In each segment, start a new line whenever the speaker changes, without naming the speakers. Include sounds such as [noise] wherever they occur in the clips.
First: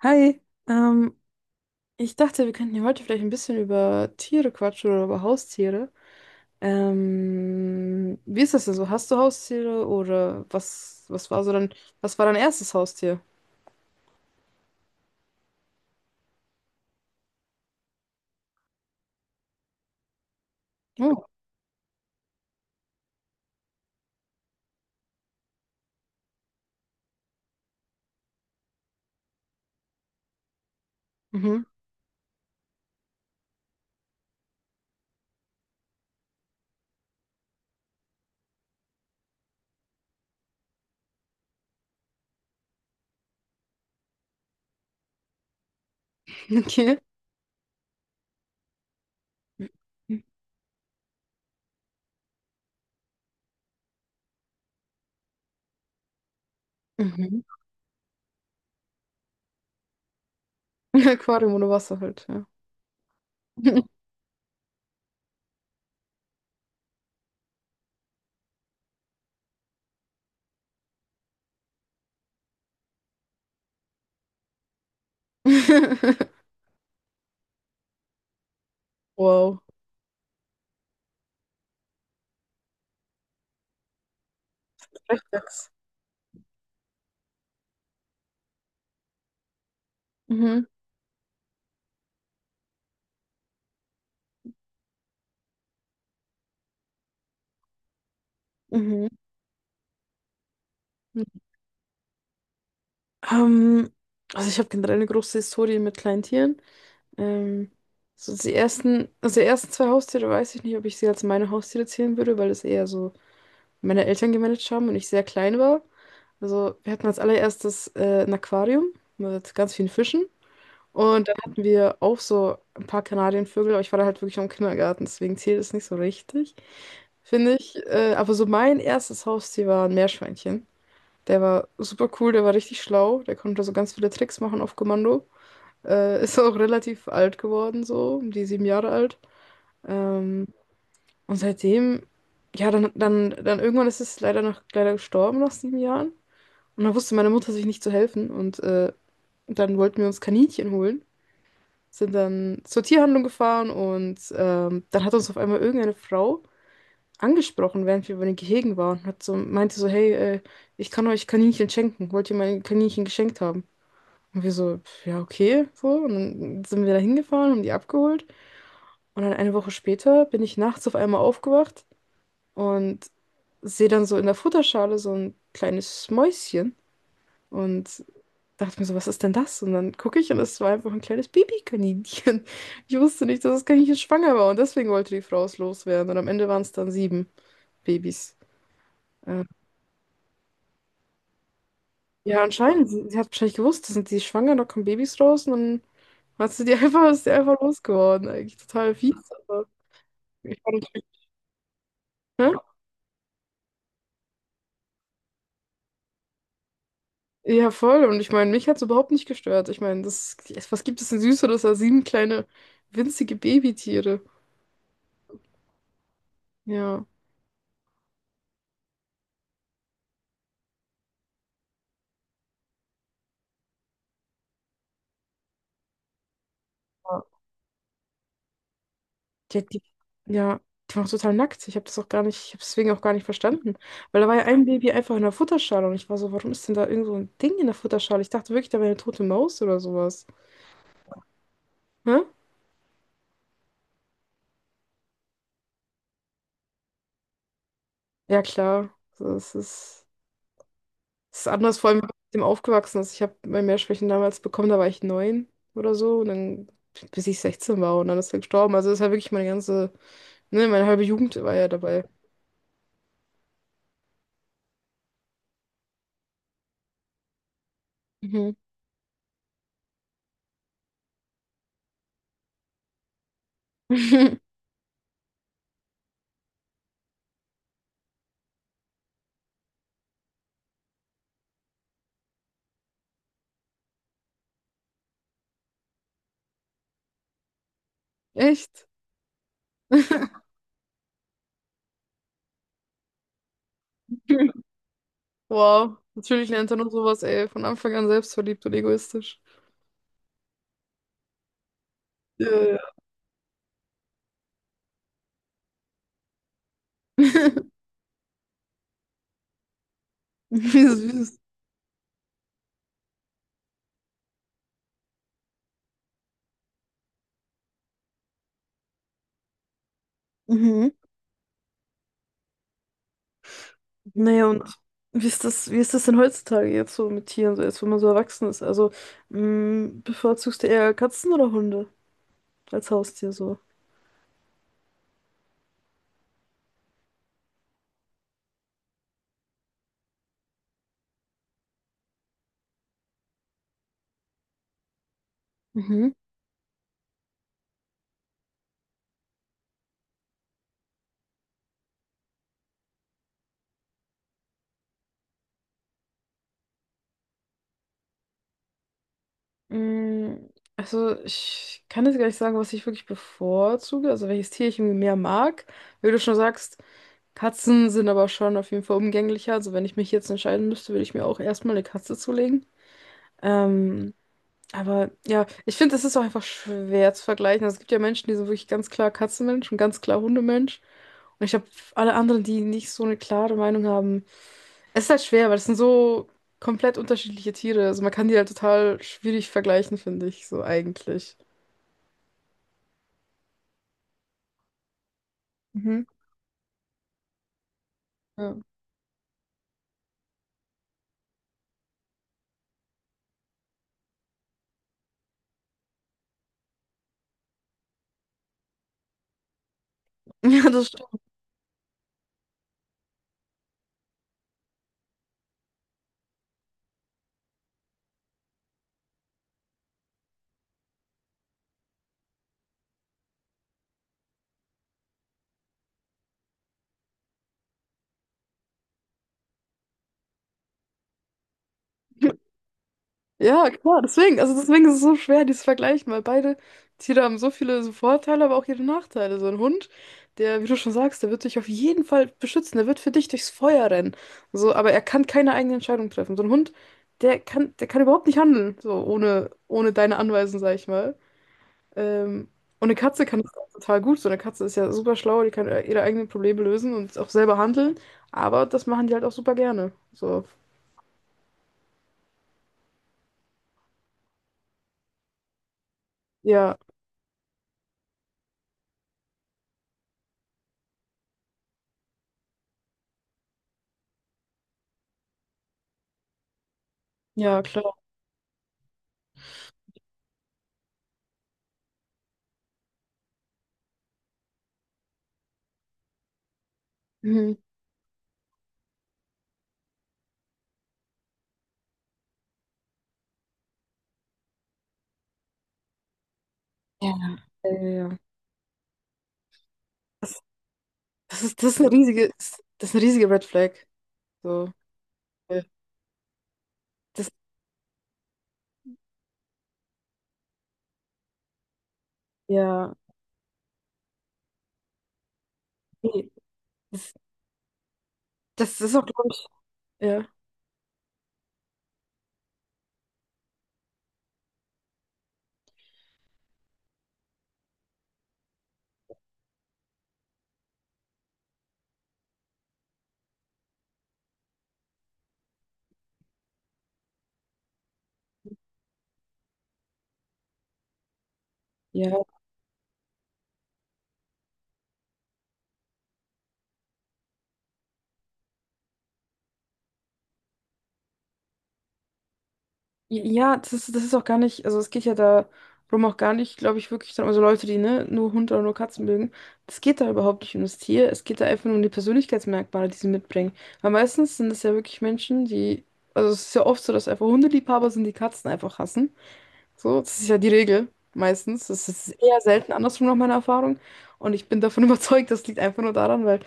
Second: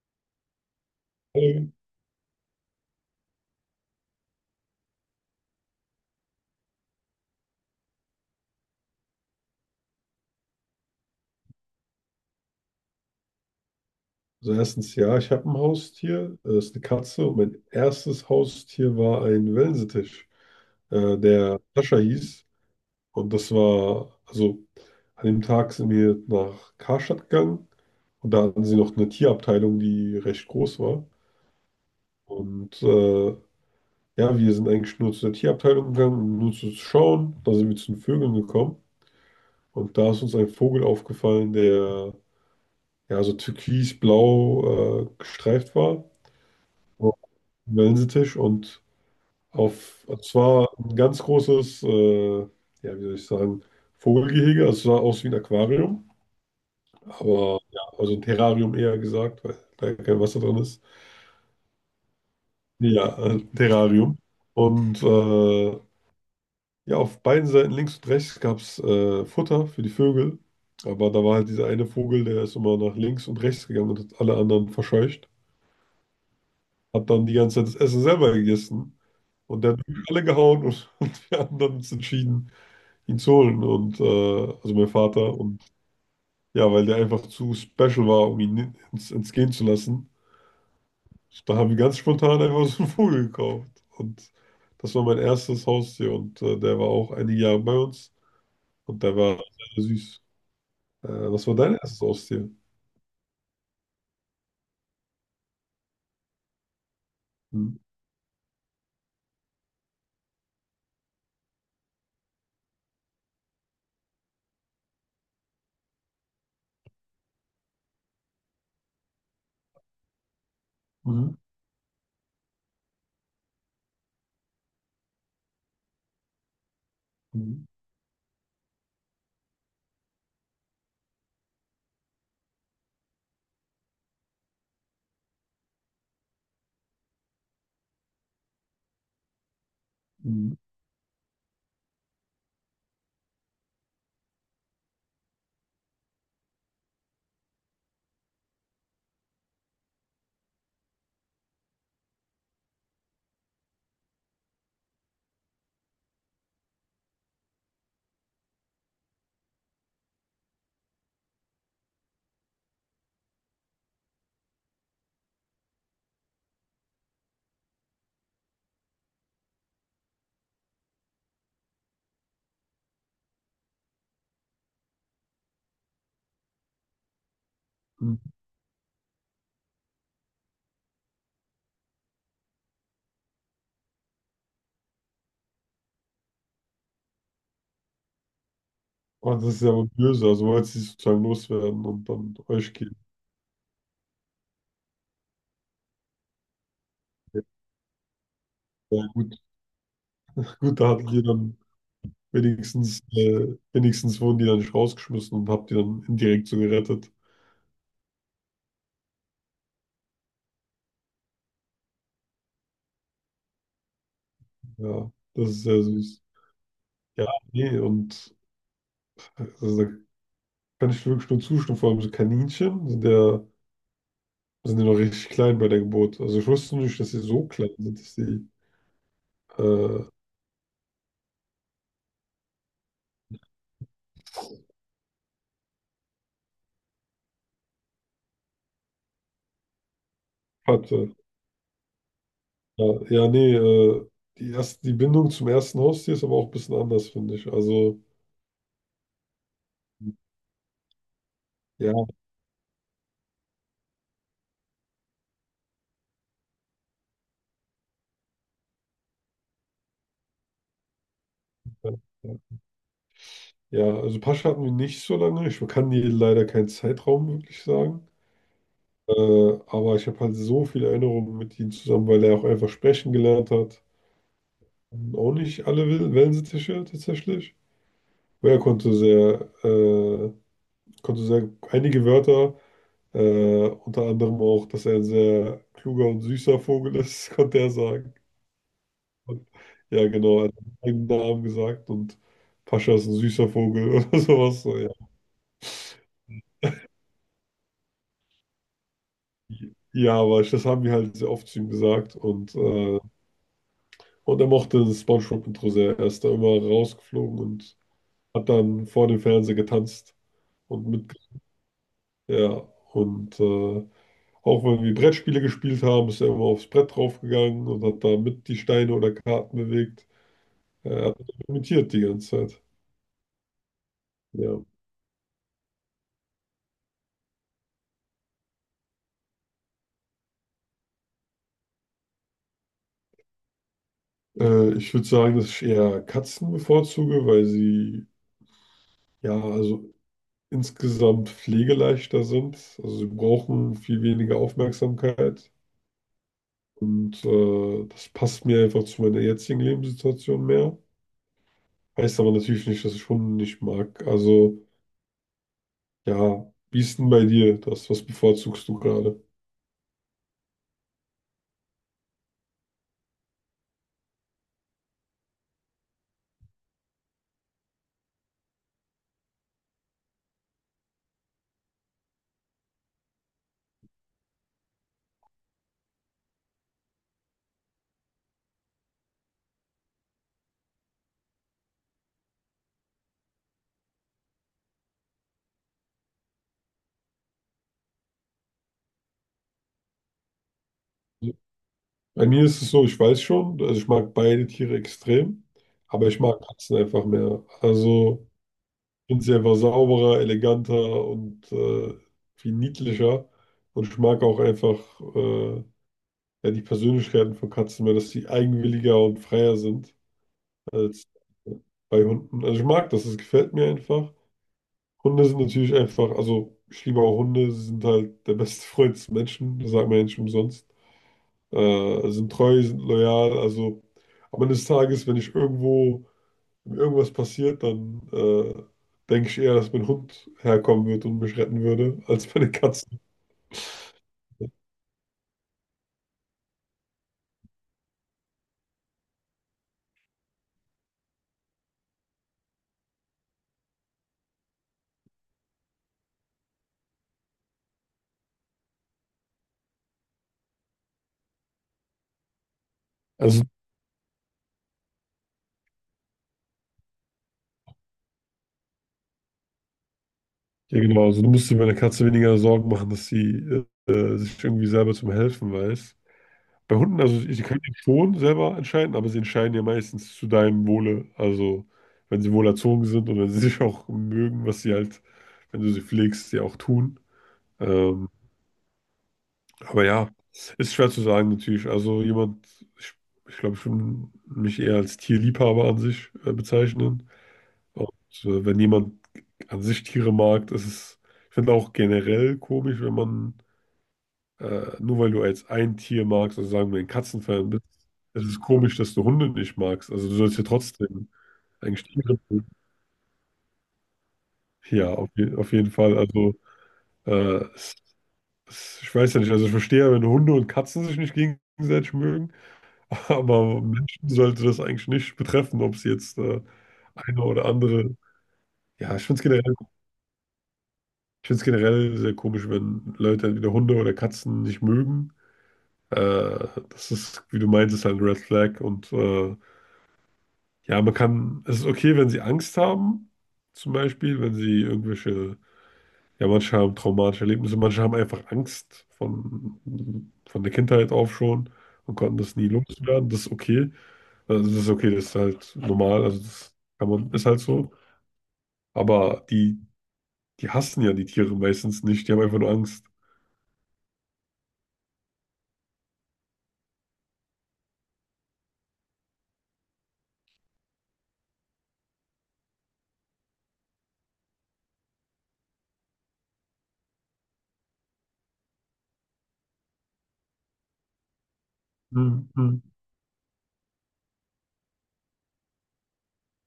Hi, ähm,
Ähm,
ich dachte, wir könnten hier heute vielleicht ein bisschen über Tiere quatschen oder über Haustiere. Wie ist das denn so? Hast du Haustiere oder was war so was war dein erstes Haustier?
Also erstens, ja, ich habe ein Haustier, das ist eine Katze und mein erstes Haustier war ein Wellensittich,
Oh,
der Sascha hieß. Und das war, also an dem Tag sind wir nach Karstadt gegangen und da hatten sie noch eine Tierabteilung, die recht groß war.
mhm,
Und ja, wir sind eigentlich nur zu der Tierabteilung gegangen, um nur zu schauen. Da sind wir zu den Vögeln gekommen und da ist uns ein Vogel aufgefallen, der ja so türkisblau gestreift war.
[laughs] okay.
Wellensittisch und auf, es war ein ganz großes, ja, wie soll ich sagen, Vogelgehege. Also es sah aus wie ein Aquarium,
Mhm.
aber ja, also ein Terrarium eher gesagt, weil da kein Wasser drin ist.
[laughs] Aquarium ohne Wasser halt, ja.
Nee, ja, ein Terrarium. Und ja, auf beiden Seiten, links und rechts, gab es Futter für die Vögel. Aber da war halt dieser eine Vogel, der ist immer nach links und rechts gegangen und hat alle anderen verscheucht.
[laughs]
Hat dann die ganze Zeit das Essen selber gegessen.
Wow.
Und der hat alle gehauen und, [laughs] und wir anderen uns entschieden, ihn zu holen. Und also mein
Echt
Vater. Und
jetzt?
ja, weil der einfach zu special war, um ihn ins, ins gehen zu lassen.
Mhm,
Da haben wir ganz spontan einfach so einen Vogel gekauft. Und das war mein erstes Haustier. Und der war auch einige Jahre bei uns. Und
mhm.
der war sehr süß. Was war dein erstes Haustier?
Ähm, also ich habe generell eine große Historie mit kleinen Tieren. Ähm,
Mhm.
so die ersten, also die ersten zwei Haustiere weiß ich nicht, ob ich sie als meine Haustiere zählen würde, weil das eher so meine Eltern gemanagt haben und ich sehr klein war. Also wir hatten als allererstes ein Aquarium mit ganz vielen Fischen. Und
Mhm.
dann hatten wir auch so ein paar Kanarienvögel, aber ich war da halt wirklich noch im Kindergarten, deswegen zählt es nicht so richtig, finde
Mhm.
ich. Aber so mein erstes Haustier war ein Meerschweinchen. Der war super cool, der war richtig schlau, der konnte so ganz viele Tricks machen auf Kommando. Ist auch relativ alt geworden, so, um die sieben Jahre alt. Ähm,
Mhm.
und seitdem, ja, dann irgendwann ist es leider noch leider gestorben nach sieben Jahren. Und dann wusste meine Mutter sich nicht zu helfen. Und dann wollten wir uns Kaninchen holen. Sind dann zur Tierhandlung gefahren und dann hat uns auf einmal irgendeine Frau angesprochen, während wir über den Gehegen waren. Hat so, meinte so, hey, ich kann euch Kaninchen schenken. Wollt ihr meine Kaninchen geschenkt haben? Und wir so, ja, okay, so. Und dann sind wir da hingefahren, haben die abgeholt. Und dann eine Woche später bin ich nachts auf einmal aufgewacht und sehe dann so in der Futterschale so ein kleines Mäuschen und
Mhm.
dachte mir so, was ist denn das? Und dann gucke ich und es war einfach ein kleines Babykaninchen. [laughs] Ich wusste nicht, dass das Kaninchen schwanger war und deswegen wollte die Frau es loswerden. Und am Ende waren es dann sieben Babys.
Oh,
Äh,
das ist ja wohl böse. Also wollt ihr sozusagen loswerden und dann
ja,
euch
anscheinend.
geben.
Sie hat wahrscheinlich gewusst, da sind die schwanger, da kommen Babys raus und dann hat sie die [laughs] einfach, ist die einfach losgeworden. Eigentlich total
Ja,
fies,
gut,
aber ich war
gut, da
natürlich.
hattet ihr dann.
Hä?
Wenigstens, wenigstens wurden die dann nicht rausgeschmissen und hab die dann indirekt so gerettet.
Ja, voll. Und ich meine, mich hat es überhaupt nicht gestört. Ich meine, das, was gibt es denn Süßeres als sieben kleine, winzige Babytiere?
Ja, das ist sehr süß.
Ja.
Ja, nee, und also, da kann ich wirklich nur zustimmen. Vor allem so Kaninchen sind ja noch richtig klein bei der Geburt. Also ich wusste nicht, dass sie
Ja.
so klein sind, dass sie
Die, die,
äh,
Ja, die waren auch total nackt. Ich habe das auch gar nicht, ich habe deswegen auch gar nicht verstanden. Weil da war ja ein Baby einfach in der Futterschale und ich war so, warum ist denn da irgend so ein Ding in der Futterschale? Ich dachte wirklich, da wäre eine tote Maus oder sowas.
hatte.
Hä?
Ja, ja, nee, die erste, die Bindung zum ersten Haustier ist aber auch ein bisschen anders, finde ich. Also,
Ja, klar. Das ist. Das ist anders, vor allem, wenn
ja,
man mit dem aufgewachsen ist. Ich habe mein Mehrschwächen damals bekommen, da war ich neun oder so. Und dann, bis ich 16 war und dann ist er gestorben. Also das ist ja wirklich meine ganze, ne, meine halbe Jugend war ja
ja,
dabei.
ja, also Pascha hatten wir nicht so lange. Ich kann dir leider keinen Zeitraum wirklich sagen.
Mhm.
Aber ich habe halt so viele Erinnerungen mit ihm zusammen, weil er auch einfach sprechen gelernt hat.
[laughs]
Auch nicht alle Wellensittiche tatsächlich. Aber er konnte sehr einige Wörter, unter anderem auch, dass er ein sehr kluger und süßer Vogel ist, [laughs] konnte er sagen.
Echt?
Und, ja, genau, er
[laughs]
hat einen eigenen Namen gesagt und Pascha ist ein süßer Vogel [laughs] oder sowas. So, ja.
Wow. Natürlich lernt er nur sowas, ey, von Anfang an selbstverliebt und egoistisch.
Ja, aber das haben wir halt sehr oft zu ihm gesagt
Ja,
und
ja.
und er mochte das SpongeBob-Intro sehr. Er ist da immer rausgeflogen
[laughs]
und hat dann vor dem Fernseher getanzt
Wie
und mit.
süß.
Ja, und auch wenn wir Brettspiele gespielt haben, ist er immer aufs Brett draufgegangen und hat da mit die Steine oder Karten bewegt.
Mhm.
Er hat das imitiert die ganze Zeit.
Naja, und
Ja.
wie ist das denn heutzutage jetzt so mit Tieren, so jetzt, wenn man so erwachsen ist? Also, mh, bevorzugst du eher Katzen oder Hunde? Als Haustier so.
Ich würde sagen, dass ich eher Katzen bevorzuge, weil sie ja, also insgesamt pflegeleichter sind. Also sie brauchen viel weniger Aufmerksamkeit.
Mhm.
Und das passt mir einfach zu meiner jetzigen Lebenssituation mehr. Heißt aber natürlich nicht, dass ich Hunde nicht mag. Also, ja, wie ist denn bei dir das? Was bevorzugst du gerade?
Mm, also ich kann jetzt gar nicht sagen, was ich wirklich bevorzuge, also welches Tier ich irgendwie mehr mag. Wie du schon sagst, Katzen sind aber schon auf jeden Fall umgänglicher. Also wenn ich mich jetzt entscheiden müsste, würde ich mir auch erstmal eine Katze zulegen. Ähm, aber ja, ich finde, das ist auch einfach schwer zu vergleichen. Also, es gibt ja Menschen, die sind wirklich ganz klar Katzenmensch und ganz klar Hundemensch. Und ich habe alle anderen, die nicht so eine klare Meinung haben. Es ist halt schwer, weil es sind so komplett unterschiedliche Tiere. Also man kann die halt total schwierig vergleichen, finde ich, so
Also,
eigentlich.
bei mir ist es so, ich weiß schon, also ich mag beide Tiere extrem,
Mhm.
aber ich mag Katzen einfach mehr. Also,
Ja.
ich finde sie einfach sauberer, eleganter und viel niedlicher. Und ich mag auch einfach äh, ja, die Persönlichkeiten von Katzen mehr, dass sie eigenwilliger und freier sind.
[laughs] Ja, das
Als
stimmt.
bei Hunden. Also ich mag das, es gefällt mir einfach. Hunde sind natürlich einfach, also ich liebe auch Hunde, sie sind halt der beste [laughs] Freund des Menschen, das sagt man ja nicht umsonst. Sind treu, sind loyal, also am Ende des Tages, wenn ich irgendwo, wenn mir irgendwas passiert, dann denke ich eher, dass mein Hund herkommen wird und mich retten würde, [laughs] als meine Katze.
Ja, klar, deswegen, also deswegen ist es so schwer, die zu vergleichen, weil beide Tiere haben so viele so Vorteile, aber auch ihre Nachteile. So ein Hund, der, wie du schon sagst, der wird dich auf jeden Fall beschützen, der wird für dich durchs Feuer rennen. So, aber er kann keine eigene Entscheidung treffen. So ein Hund, der kann überhaupt nicht handeln, so ohne deine Anweisung, sag ich mal. Ähm, und eine Katze kann
Also,
das auch total gut. So eine Katze ist ja super schlau, die kann ihre eigenen Probleme lösen und auch selber handeln. Aber das machen die halt auch super gerne. So,
ja genau, also du musst dir bei einer Katze weniger Sorgen machen, dass sie sich irgendwie selber zum Helfen weiß. Bei
ja,
Hunden, also sie können ja schon selber entscheiden, aber sie entscheiden ja meistens zu deinem Wohle. Also wenn sie wohl erzogen sind und wenn sie [laughs] sich auch mögen, was sie halt, wenn du sie pflegst, sie auch tun.
ja, klar.
Ähm, aber ja, ist schwer zu sagen natürlich. Also jemand, ich, ich glaube, ich würde mich eher als Tierliebhaber an sich bezeichnen.
Mhm.
Und wenn jemand an sich Tiere mag, das ist, ich finde auch generell komisch, wenn man nur weil du jetzt ein Tier magst, also sagen wir ein
Ja.
Katzenfan bist,
Ja, ja, ja.
es ist komisch, dass du Hunde nicht magst. Also du sollst
Das,
ja trotzdem
das ist
eigentlich
eine
Tiere
riesige,
mögen.
das ist eine riesige Red Flag. So,
Ja, auf, je auf
äh,
jeden Fall. Also
das,
äh, es, es, ich weiß ja nicht, also ich verstehe, ja, wenn Hunde und Katzen sich nicht gegenseitig mögen,
ja,
[laughs] aber Menschen sollte das eigentlich nicht betreffen, ob es jetzt
nee, das,
eine oder andere.
das das
Ja,
ist
ich
auch,
finde es
glaube ich,
generell,
ja.
ich find's generell sehr komisch, wenn Leute entweder Hunde oder Katzen nicht mögen. Das ist, wie du meintest, halt ein Red Flag und ja, man kann, es ist okay, wenn sie Angst haben, zum Beispiel, wenn sie irgendwelche, ja, manche haben traumatische Erlebnisse, manche haben einfach Angst von der Kindheit auf schon und konnten
Ja.
das nie loswerden, das ist okay. Also das ist okay, das ist halt normal, also das kann man, ist halt so. Aber die, die hassen ja die Tiere meistens nicht, die haben einfach nur Angst.
Ja, das ist auch gar nicht, also es geht ja darum auch gar nicht, glaube ich, wirklich dann, also Leute, die ne, nur Hunde oder nur Katzen mögen, das geht da überhaupt nicht um das Tier, es geht da einfach nur um die Persönlichkeitsmerkmale, die sie mitbringen. Weil meistens sind es ja wirklich Menschen, die, also es ist ja oft so, dass einfach Hundeliebhaber sind, die Katzen einfach hassen. So, das ist ja die Regel meistens. Das ist eher
Mhm.
selten andersrum nach meiner Erfahrung. Und ich bin davon [laughs] überzeugt, das liegt einfach nur daran, weil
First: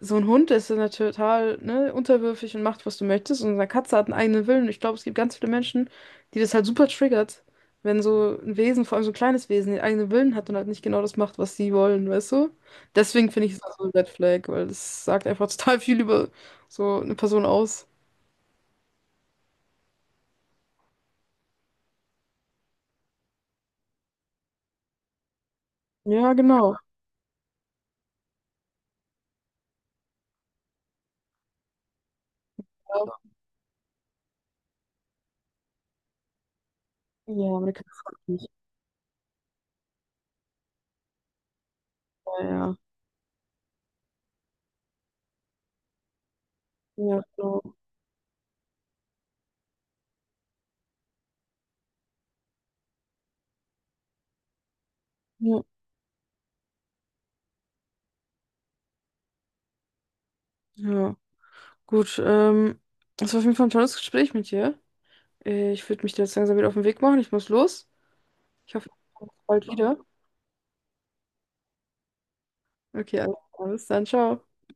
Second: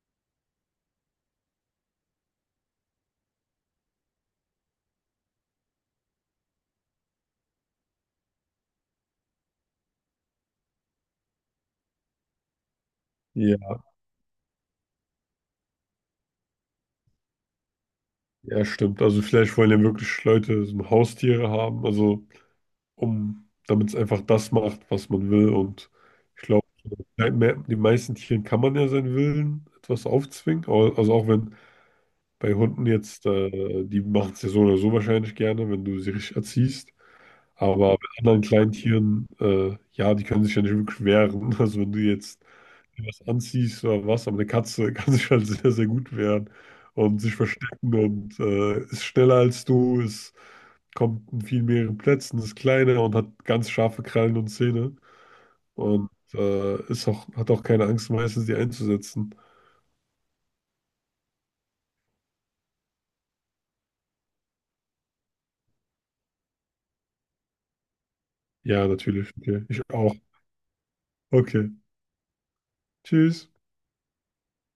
so ein Hund ist ja total, ne, unterwürfig und macht, was du möchtest. Und eine Katze hat einen eigenen Willen. Und ich glaube, es gibt ganz viele Menschen, die das halt super triggert, wenn so ein Wesen, vor allem so ein kleines Wesen, den eigenen Willen hat und halt nicht genau das macht, was sie wollen, weißt du? Deswegen finde ich es auch
Ja,
so ein Red Flag, weil das sagt einfach [laughs] total viel über so eine Person aus.
ja, stimmt. Also vielleicht wollen ja wirklich Leute so Haustiere haben, also um, damit es einfach das macht, was man will. Und
Ja,
ich glaube,
genau.
den meisten Tieren kann man ja seinen Willen etwas aufzwingen. Also auch wenn bei Hunden jetzt, die machen es ja so oder so wahrscheinlich gerne, wenn du sie richtig erziehst.
Ja, Amerikaner.
Aber bei anderen
Ja,
kleinen Tieren, ja, die können sich ja nicht wirklich wehren. [laughs] Also wenn du jetzt
ja.
was anziehst oder was, aber eine Katze [laughs] kann sich halt sehr, sehr gut wehren und
Ja,
sich
genau.
verstecken und ist schneller als du, ist kommt in viel mehreren Plätzen, ist kleiner und hat ganz scharfe Krallen und Zähne
Ja.
und ist auch, hat auch keine Angst, meistens die einzusetzen.
Ja, gut. Das war auf jeden Fall ein tolles Gespräch mit dir. Ich würde mich da jetzt langsam wieder auf den Weg machen. Ich muss los. Ich
Ja,
hoffe, wir sehen
natürlich.
uns
Okay.
bald
Ich
wieder.
auch. Okay.
Okay,
Tschüss.
alles dann, ciao.